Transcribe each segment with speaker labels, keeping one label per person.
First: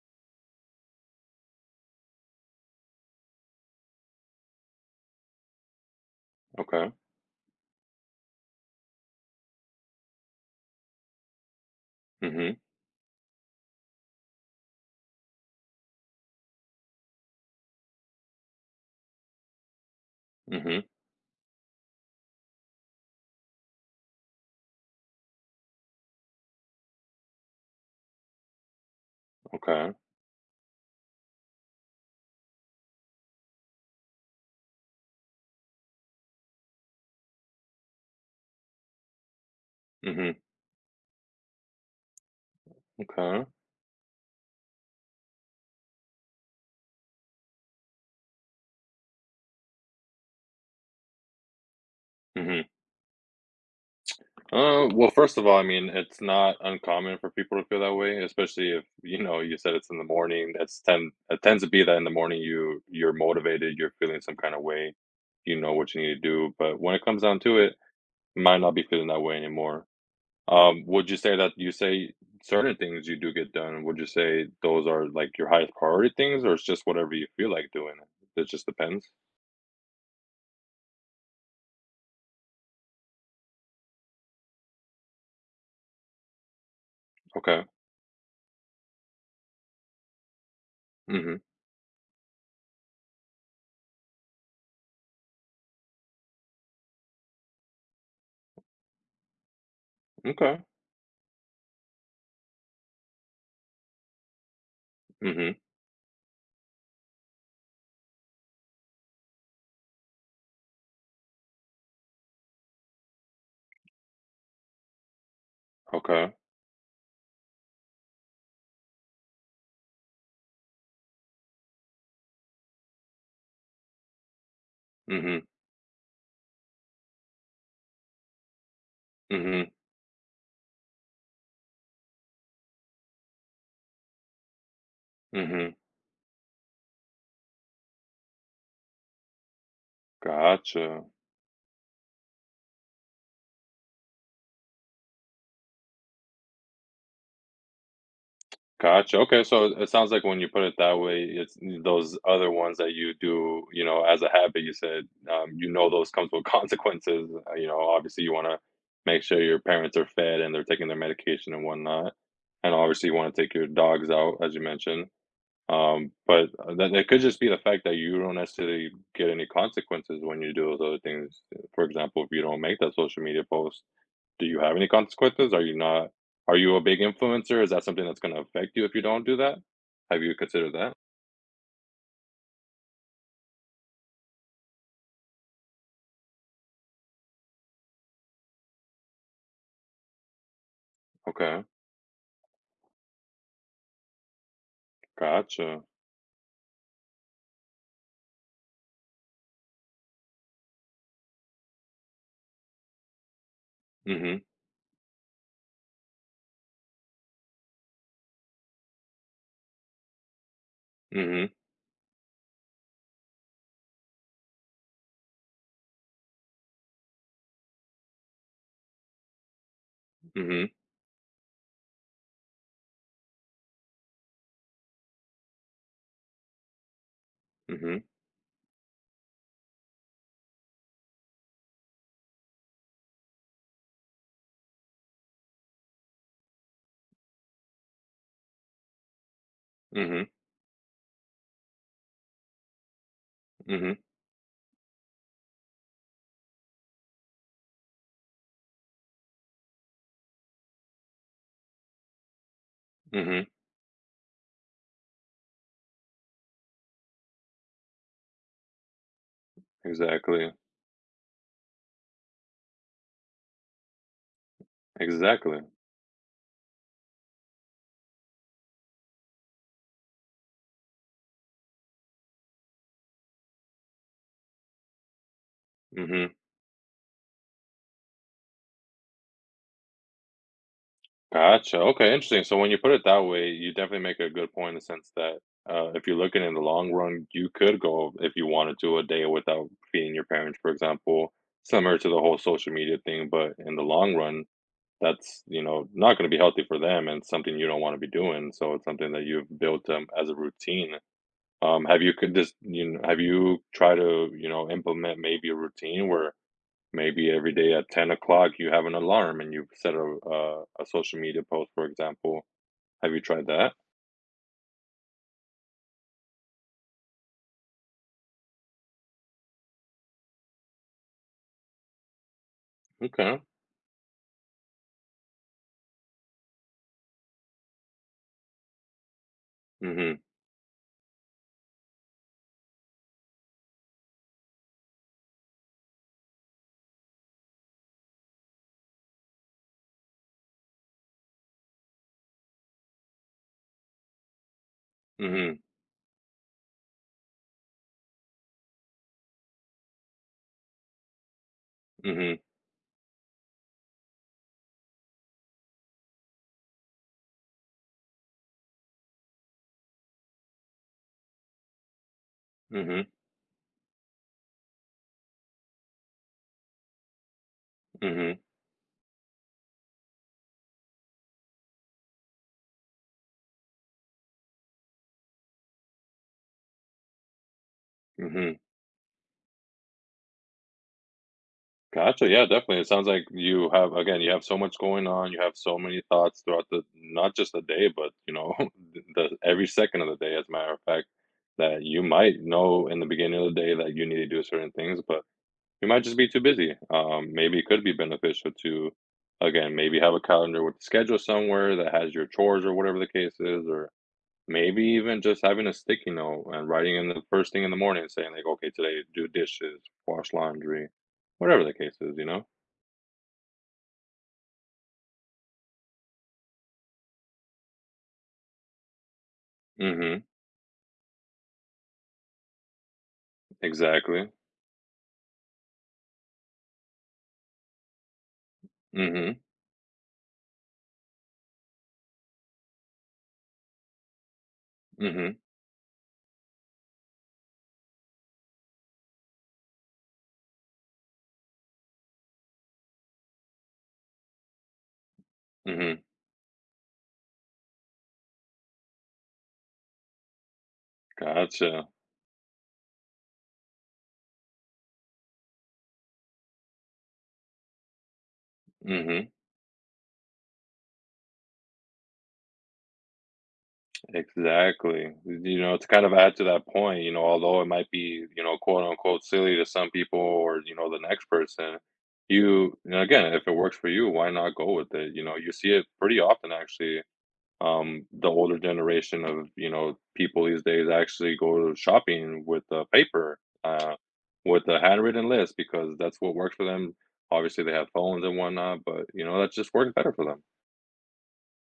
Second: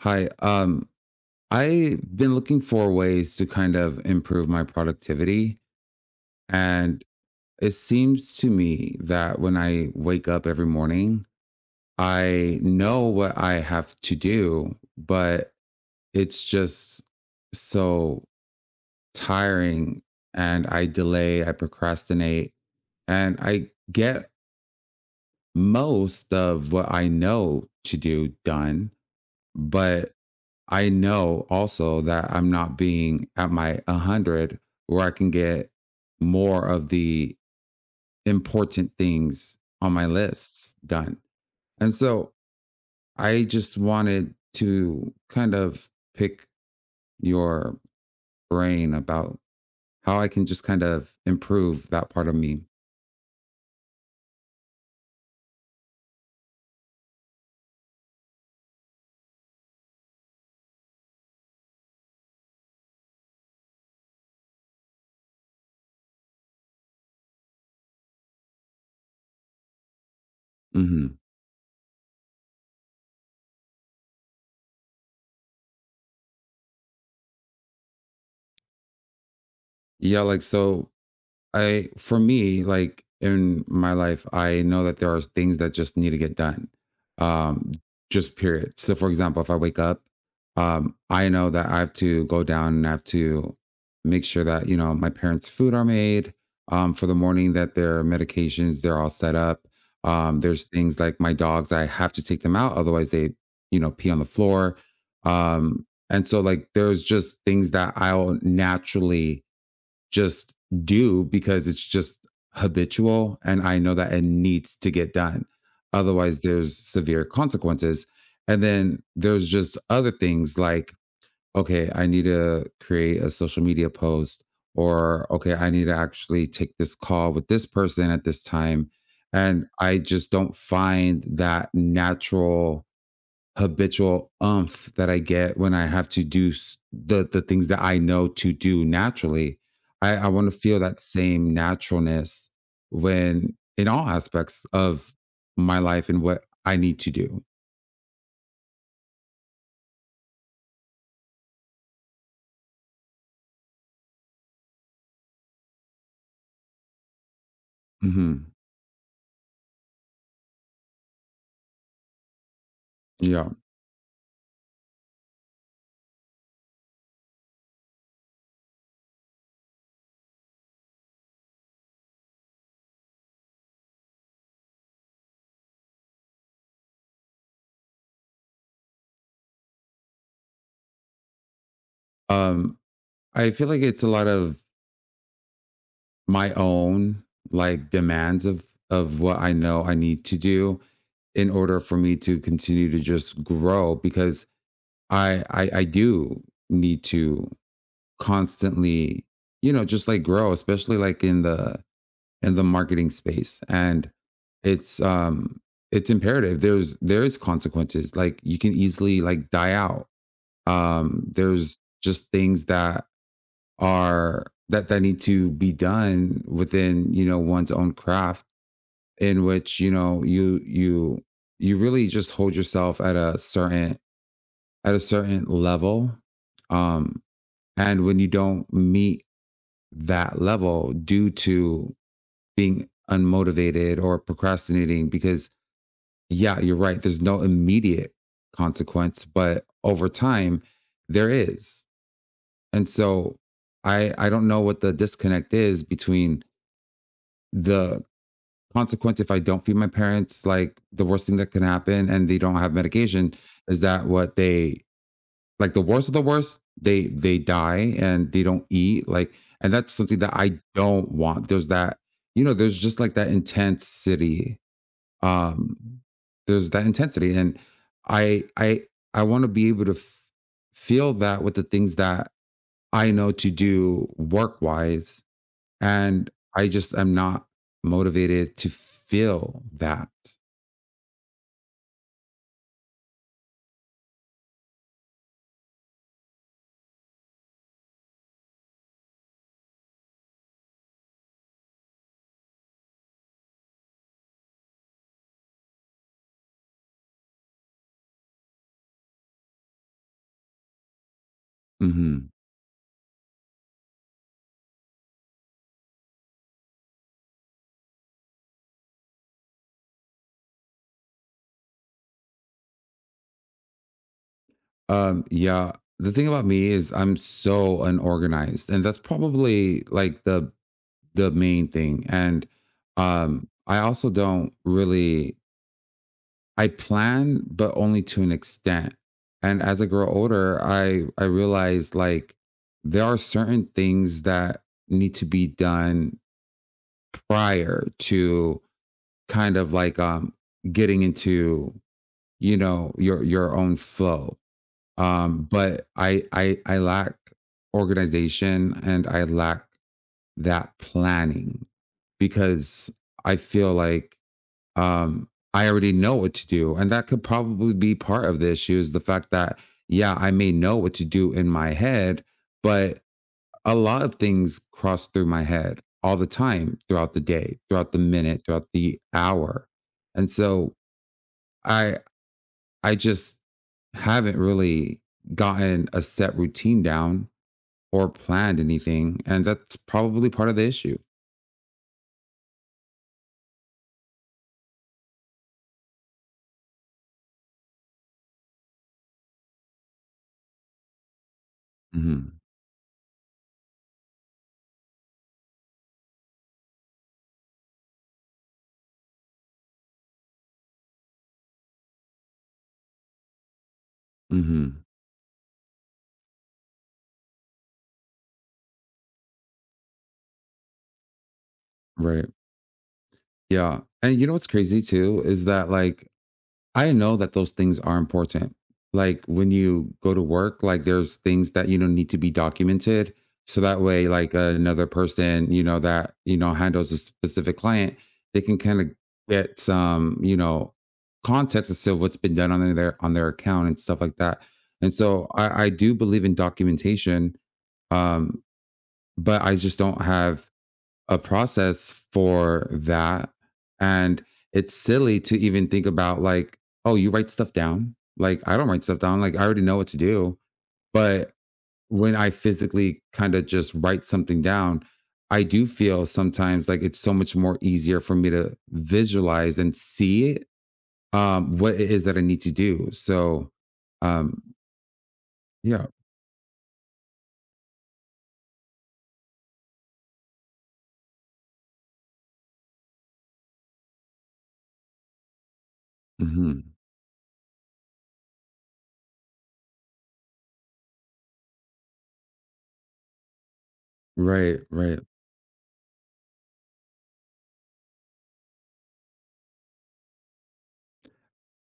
Speaker 1: Hi. I've been looking for ways to kind of improve my productivity.
Speaker 2: Okay.
Speaker 1: And it seems to me that when I wake up every morning,
Speaker 2: Mhm.
Speaker 1: I know what I have to do, but it's just so tiring. And
Speaker 2: Mhm.
Speaker 1: I procrastinate, and I get most of what I know to do done.
Speaker 2: Okay.
Speaker 1: But I know also that I'm not being at my 100 where I can get more of the important things on my
Speaker 2: Mhm.
Speaker 1: lists done. And so I
Speaker 2: Okay.
Speaker 1: just wanted to kind of pick your brain about how I can just kind of improve that part of me.
Speaker 2: Mhm. Well, first of all, I mean, it's not uncommon for people to feel that way, especially if, you know, you said it's in the morning. That's ten. It tends to be that in the morning you're motivated, you're feeling some kind of way, you know what you need to do. But when it comes down to it, you might not be feeling that way anymore.
Speaker 1: Hmm.
Speaker 2: Would you say that you say certain things you do get done? Would you say those are like your highest priority things, or it's just whatever you feel like doing? It just depends.
Speaker 1: Yeah, I for me, like in my life, I know that there are things that just need to get done.
Speaker 2: Okay.
Speaker 1: Um, just period. So for example, if I wake up, I
Speaker 2: Mm-hmm.
Speaker 1: know that I have to go down and I have to make sure that, you know, my parents' food are made, for the morning that their medications, they're all set up. There's
Speaker 2: Okay.
Speaker 1: things like my dogs, I have to take them out, otherwise they, you know, pee on the floor.
Speaker 2: Mhm.
Speaker 1: And so like there's just things that I'll naturally just do because it's just habitual and I know that it needs to get done.
Speaker 2: Okay.
Speaker 1: Otherwise, there's severe consequences. And then there's just other things like, okay, I need to create a social media post, or
Speaker 2: Mhm.
Speaker 1: okay, I need to actually take this call with this person at this time. And
Speaker 2: Mhm.
Speaker 1: I just don't find that natural habitual umph that I get when
Speaker 2: Mhm.
Speaker 1: I have to do the things that I know to do naturally. I want to feel that
Speaker 2: Gotcha.
Speaker 1: same naturalness when in all aspects of my life and what I need to do.
Speaker 2: Gotcha. Okay. So it sounds like when you put it that way, it's those other ones that you do, you know, as a habit. You said, you know, those comes with consequences. You know, obviously, you want
Speaker 1: Hmm.
Speaker 2: to make sure your parents are fed and they're taking their medication and whatnot, and obviously, you want to
Speaker 1: Yeah.
Speaker 2: take your dogs out, as you mentioned. But that it could just be the fact that you don't necessarily get any consequences when you do those other things. For example, if you don't make that social media post, do you have any consequences? Are you not, are you a big influencer? Is that something that's gonna affect you if you don't do that? Have you considered that?
Speaker 1: Um, I feel like it's a lot of my own like demands of what I know I need to do in
Speaker 2: Okay,
Speaker 1: order for me to continue to just grow because I I,
Speaker 2: gotcha.
Speaker 1: I do need to constantly, you know, just like grow, especially like in the marketing space. And
Speaker 2: Mhm,
Speaker 1: it's um it's imperative. There's there is consequences. Like you can easily like die out. Um,
Speaker 2: mhm,
Speaker 1: there's just things that are that that need to be done within, you know, one's own craft in which, you know, you
Speaker 2: mhm,
Speaker 1: you you really just hold yourself at a certain level, um,
Speaker 2: mhm,
Speaker 1: and when you don't meet that level due to being unmotivated or procrastinating because yeah, you're right, there's no immediate consequence but over
Speaker 2: mhm,
Speaker 1: time there is. And so
Speaker 2: mhm,
Speaker 1: I don't know what the disconnect is between the consequence. If I don't feed my parents, like the worst thing that can happen and they don't have medication
Speaker 2: mhm.
Speaker 1: is that what they like the worst of the worst, they die and they don't eat. Like, and that's something that
Speaker 2: Exactly,
Speaker 1: I don't want. There's that, you know, there's just like that intensity.
Speaker 2: exactly.
Speaker 1: Um, there's that intensity. And I I I want to be able to feel that with the things that I know to do work wise. And
Speaker 2: Mhm.
Speaker 1: I just am not motivated to feel that.
Speaker 2: Gotcha. Okay, interesting. So when you put it that way, you definitely make a good point in the sense that if you're looking in the long run, you could go if you wanted to a day without feeding your parents, for example, similar to the whole social media thing. But in the long run, that's, you know, not gonna be healthy for them and something you don't wanna be doing, so it's something that you've built, as a routine. Um, have you
Speaker 1: Mm-hmm.
Speaker 2: could just you have you try to, you know, implement maybe a routine where maybe every day at 10 o'clock you have an alarm and you set a social media post, for example? Have you tried that?
Speaker 1: Yeah. The thing about me is I'm so unorganized, and that's probably like the main thing. And
Speaker 2: Okay.
Speaker 1: I also don't really I plan, but only to an extent. And as I grow
Speaker 2: Mhm.
Speaker 1: older, I realize like there are certain things that need to be done prior to kind of like, um, getting into, you know, your own flow.
Speaker 2: Mhm.
Speaker 1: But I lack organization and I lack that planning
Speaker 2: Mhm.
Speaker 1: because I feel like, um, I already know what to do. And that could probably be part of the issue is the fact that yeah, I may know what to do in my head, but
Speaker 2: Mhm.
Speaker 1: a lot of things cross through my head all the time throughout the day, throughout the
Speaker 2: Mhm. Mhm.
Speaker 1: minute, throughout the hour. And so I I just haven't really gotten a set routine down or
Speaker 2: Mhm.
Speaker 1: planned anything, and that's probably part of the issue.
Speaker 2: Gotcha. Yeah, definitely. It sounds like you have, again, you have so much going on. You have so many thoughts throughout the not just the day, but you know, the every second of the day, as a matter of fact, that you
Speaker 1: Hmm.
Speaker 2: might know in the beginning of the day that you need to do certain things, but you might just be too busy. Maybe it could be beneficial to, again, maybe have a calendar with a schedule somewhere that has your chores or whatever the case is, or maybe
Speaker 1: Hmm.
Speaker 2: even just having a sticky note and writing in the first thing in the morning saying like, okay, today do dishes, wash laundry, whatever the case is, you
Speaker 1: Right.
Speaker 2: know?
Speaker 1: Yeah. And you know what's crazy too is that like I know that those things are important. Like when you go
Speaker 2: Mm-hmm.
Speaker 1: to work, like there's things that you know need to be documented so that way
Speaker 2: Exactly.
Speaker 1: like another person, you know, that you know handles a specific client, they can kind of
Speaker 2: Mm-hmm.
Speaker 1: get some, you know, context as to what's been done on their account and stuff like that. And so
Speaker 2: Mm-hmm.
Speaker 1: I do believe in documentation, um, but I just don't have a process for that. And it's silly to even think
Speaker 2: Mm-hmm.
Speaker 1: about like, oh, you write stuff down. Like I don't write stuff down. Like I already know what to do. But
Speaker 2: Gotcha.
Speaker 1: when I physically kind of just write something down, I do feel sometimes like it's so much more easier for me to
Speaker 2: Mm-hmm.
Speaker 1: visualize and see, what it is that I need to do. So, um,
Speaker 2: Exactly. You know,
Speaker 1: yeah,
Speaker 2: to kind of add to that point, you know, although it might be, you know, quote unquote silly to some people or, you know, the next person, you know, again, if it works for you, why not go with it? You know, you see it pretty often
Speaker 1: hmm.
Speaker 2: actually. The older generation of, you know, people these days actually go shopping with a paper,
Speaker 1: Right,
Speaker 2: with a
Speaker 1: right.
Speaker 2: handwritten list because that's what works for them. Obviously, they have phones and whatnot, but you know, that just works better for them.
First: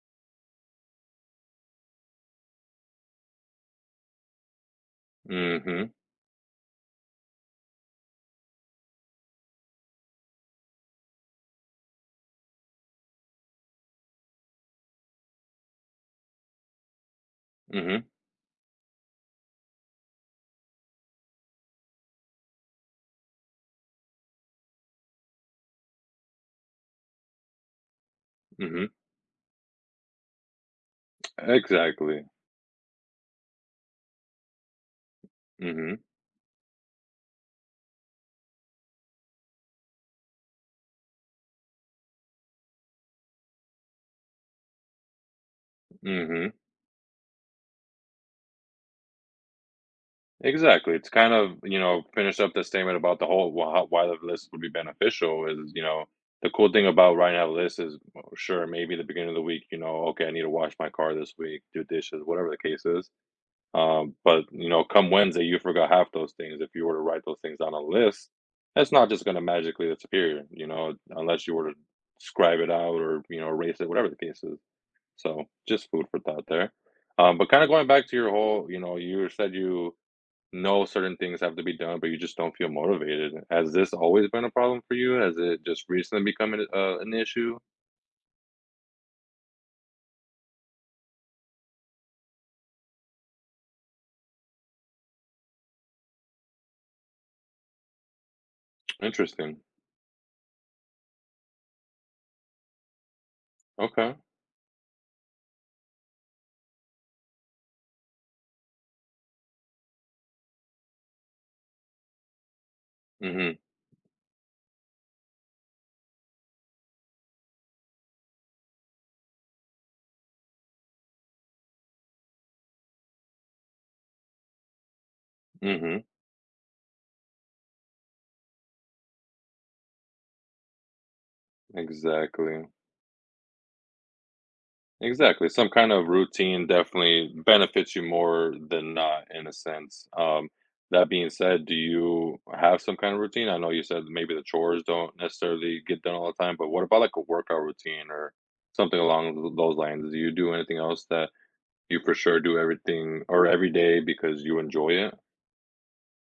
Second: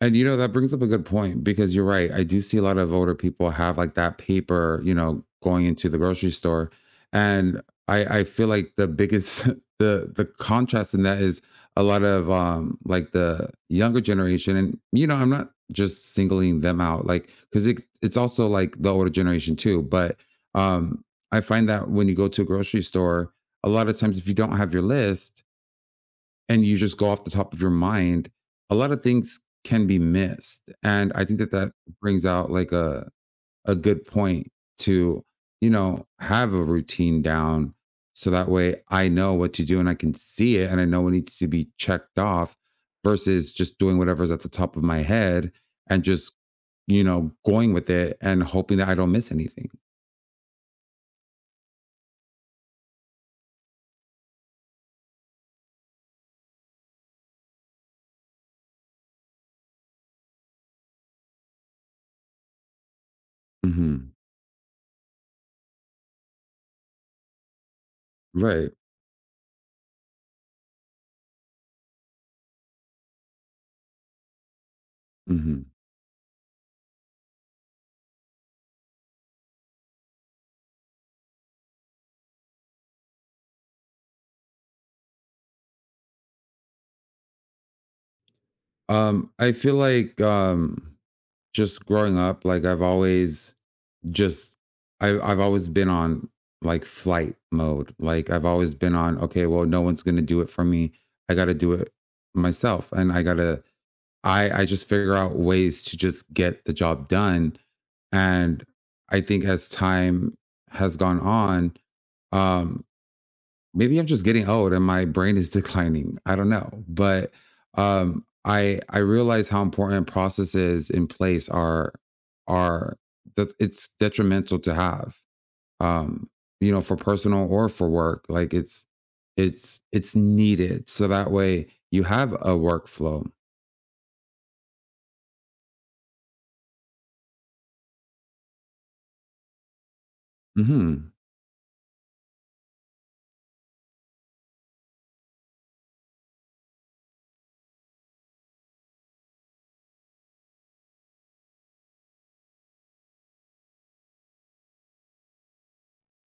Speaker 1: And you know, that brings up a good point because you're right. I do see a lot of older people have like that paper, you know, going into
Speaker 2: Mhm.
Speaker 1: the grocery store. And I feel like the biggest the contrast in that is a lot of, um, like the younger generation and, you know, I'm not just singling them out like cuz it
Speaker 2: Mhm.
Speaker 1: it's also like the older generation too, but, um, I find that when you go to a grocery store, a lot of times if you don't have your list, and you just go off the top of your mind, a
Speaker 2: Mhm.
Speaker 1: lot of things can be missed. And I think that brings
Speaker 2: Exactly.
Speaker 1: out like a good point to, you
Speaker 2: Mhm.
Speaker 1: know, have a routine down so that way I know what to do and I can see it and I know what needs to be checked off versus just doing whatever's at the top of my head and just,
Speaker 2: Mhm.
Speaker 1: you know, going with it and hoping that I don't miss anything.
Speaker 2: Exactly. It's kind of, you know, finish up the statement about the whole wh how why the list would be beneficial is, you know, the cool thing about writing out a list is, well, sure, maybe the beginning of the week, you know, okay, I need to wash my car this week, do dishes, whatever the case is.
Speaker 1: Hmm.
Speaker 2: But, you know, come Wednesday, you forgot half those things. If you were to write those things on a list,
Speaker 1: Right.
Speaker 2: that's not just going to magically disappear, you know, unless you were to scribe it out or, you know, erase it, whatever the case is. So
Speaker 1: Hmm.
Speaker 2: just food for thought there. But kind of going back to your whole, you know, you said you know certain things have to be done, but you just don't feel motivated. Has this always been a problem for you? Has it just recently become an issue?
Speaker 1: I feel like, um, just growing up, like just I've always been on like flight mode. Like I've always been on, okay,
Speaker 2: Interesting.
Speaker 1: well, no one's gonna do it for me. I gotta do it myself. And
Speaker 2: Okay.
Speaker 1: I just figure out ways to just get the job done. And I think as time has gone on, um,
Speaker 2: Mm-hmm.
Speaker 1: maybe I'm just getting old and my brain is declining. I don't know, but, I realize how important processes in place are that it's detrimental to have.
Speaker 2: Mm-hmm.
Speaker 1: Um, you know, for personal or for work, like it's needed so that way you have a
Speaker 2: Exactly.
Speaker 1: workflow.
Speaker 2: Exactly. Some kind of routine definitely benefits you more than not, in a sense. That
Speaker 1: Hmm.
Speaker 2: being said, do you have some kind of routine? I know you said maybe the chores don't necessarily get done all the time, but what about like a workout routine or something along those lines? Do you do anything else that you for sure do everything or every day because you enjoy it?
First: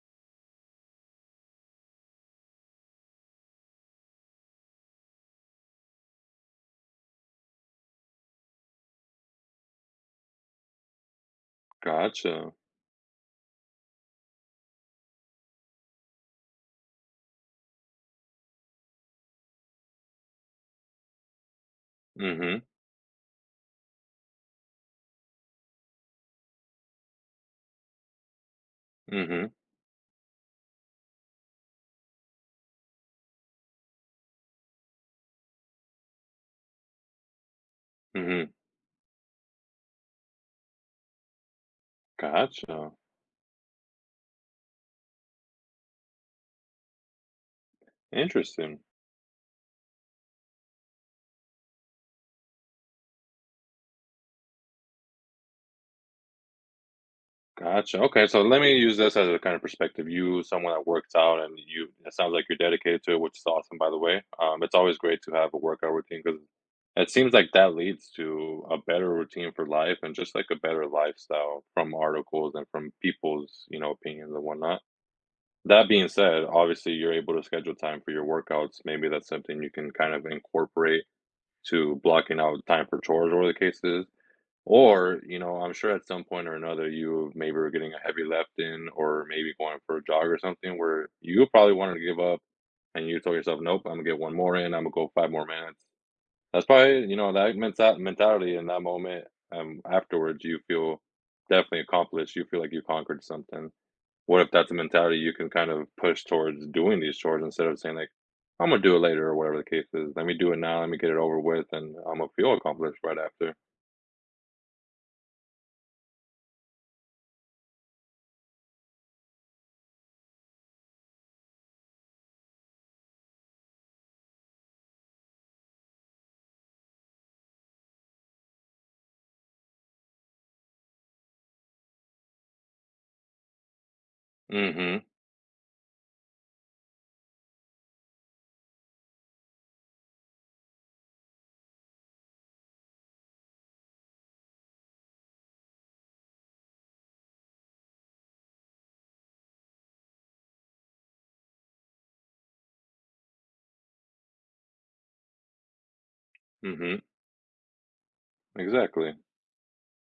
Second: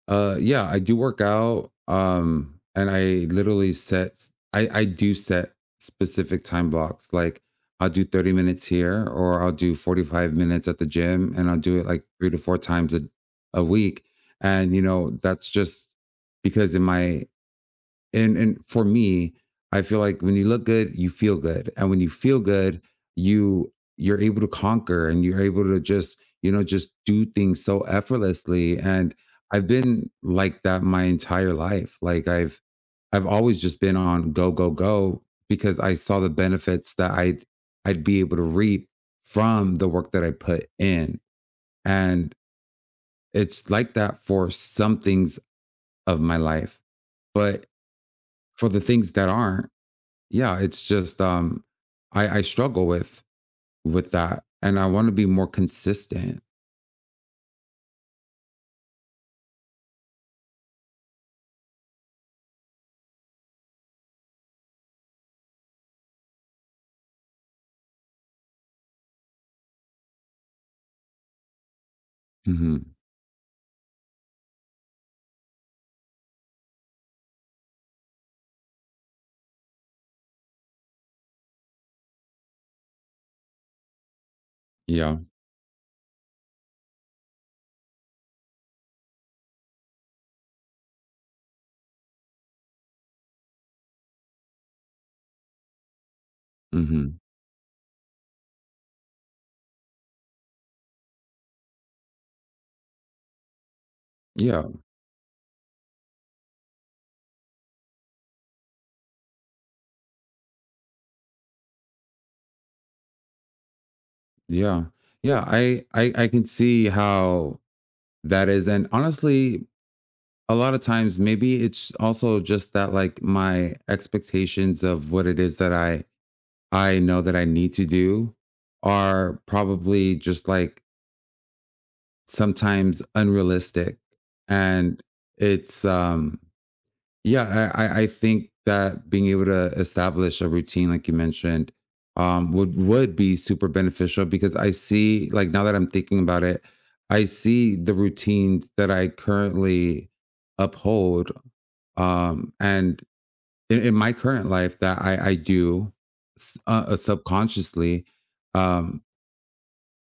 Speaker 1: Yeah, I do work out. And I literally set s- I do set specific time blocks. Like I'll do 30 minutes here or I'll do 45 minutes at the gym and I'll do it like three to
Speaker 2: Gotcha.
Speaker 1: four times a week. And you know, that's just because in my and for me, I feel like when you look good, you feel good, and when you feel
Speaker 2: Mhm.
Speaker 1: good, you you're able to conquer, and you're able to just, you know, just do things so effortlessly. And
Speaker 2: Mhm.
Speaker 1: I've been like that my entire life. Like I've always just been on go, go, go because I saw the benefits that I'd be able to
Speaker 2: Mhm.
Speaker 1: reap from the work that I put in, and
Speaker 2: Gotcha.
Speaker 1: it's like that for some things of my life, but for the
Speaker 2: Interesting.
Speaker 1: things that aren't, yeah, it's just, um, I struggle with that and I want to be more consistent.
Speaker 2: Gotcha. Okay, so let me use this as a kind of perspective. You, someone that works out, and you, it sounds like you're dedicated to it, which is awesome, by the way. It's always great to have a workout routine because it seems like that leads to a better routine for life and just like a better lifestyle from articles and
Speaker 1: Hmm.
Speaker 2: from people's, you know, opinions and whatnot. That being said, obviously, you're able to schedule time for your workouts. Maybe that's something you can kind of incorporate to blocking out time for chores or the cases.
Speaker 1: Yeah.
Speaker 2: Or, you know, I'm sure at some point or another, you maybe were getting a heavy left in or maybe going for a jog or something where you probably wanted to give up and you told yourself, nope, I'm going to get one more in. I'm going to go 5 more minutes. That's probably, you
Speaker 1: Hmm.
Speaker 2: know, that mentality in that moment, afterwards, you feel definitely accomplished. You feel like you conquered something. What if
Speaker 1: yeah
Speaker 2: that's a mentality you can kind of push towards doing these chores instead of saying like, "I'm gonna do it later," or whatever the case is? Let me do it now. Let me get it over with, and I'm gonna feel accomplished right after.
Speaker 1: yeah yeah, I can see how that is, and honestly, a lot of times maybe it's also just that like my expectations of what it is that I know that I need to do are probably just like sometimes unrealistic. And
Speaker 2: Mhm.
Speaker 1: it's yeah, I think that being able to establish a routine, like you mentioned, would be super beneficial because I see, like now that I'm thinking about it, I see the routines that I currently uphold, and in my current life that I do
Speaker 2: Mhm.
Speaker 1: subconsciously, um,
Speaker 2: Exactly.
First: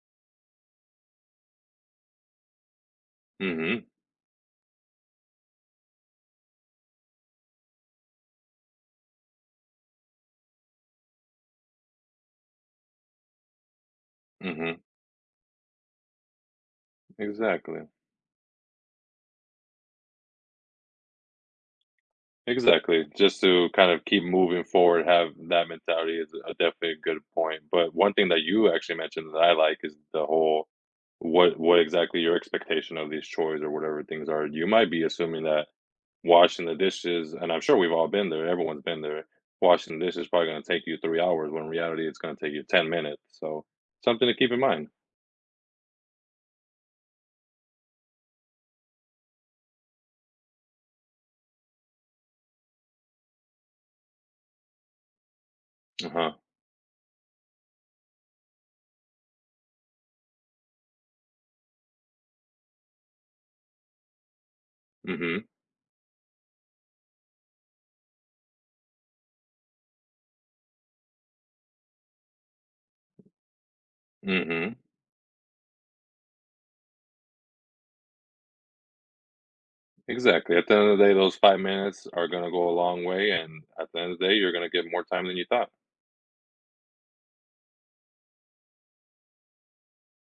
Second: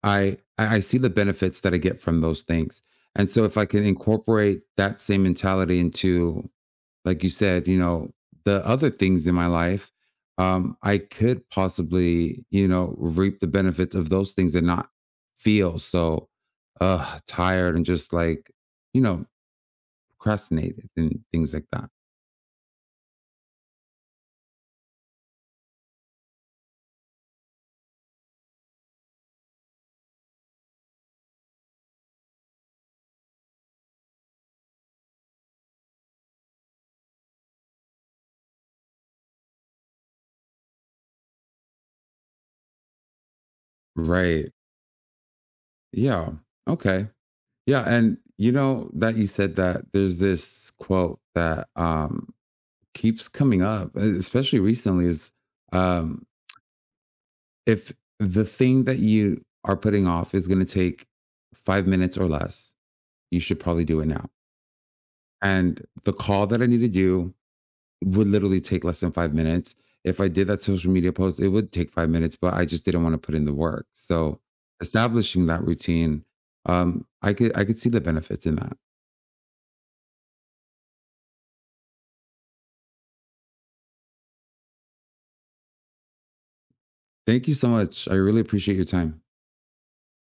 Speaker 1: I see the benefits that I get from those things, and so if I can
Speaker 2: Mhm.
Speaker 1: incorporate that same mentality into, like you said, you know, the other things in my life, I could possibly, you know, reap the benefits of those things and
Speaker 2: Mhm.
Speaker 1: not feel so, uh, tired and
Speaker 2: Exactly.
Speaker 1: just like, you know, procrastinated and things like that.
Speaker 2: Exactly. Just to kind of keep moving forward, have that mentality is a definitely a good point. But one thing that you actually mentioned that I like is the whole what exactly your expectation of these chores or whatever things are. You might be assuming that washing the dishes, and I'm sure we've all been there, everyone's been there. Washing the dishes is probably gonna take you 3 hours when in reality it's gonna take you 10 minutes, so something to
Speaker 1: Right.
Speaker 2: keep in mind.
Speaker 1: Yeah. Okay. Yeah, and you know that you said that there's this quote that, um, keeps coming up, especially recently, is, um,
Speaker 2: Uh-huh.
Speaker 1: if the thing that you are putting off is gonna take 5 minutes or less, you should probably do it now.
Speaker 2: Mhm.
Speaker 1: And the call that I need to do would literally take less than 5 minutes. If I did that social media post, it would take 5 minutes, but I just didn't want to put in the work. So
Speaker 2: Mhm.
Speaker 1: establishing that routine, I could see the benefits in that.
Speaker 2: Exactly. At the end of the day, those 5 minutes are gonna go a long way, and at the end of the day, you're gonna get more time than you thought.
Speaker 1: Thank you so much. I really appreciate your time.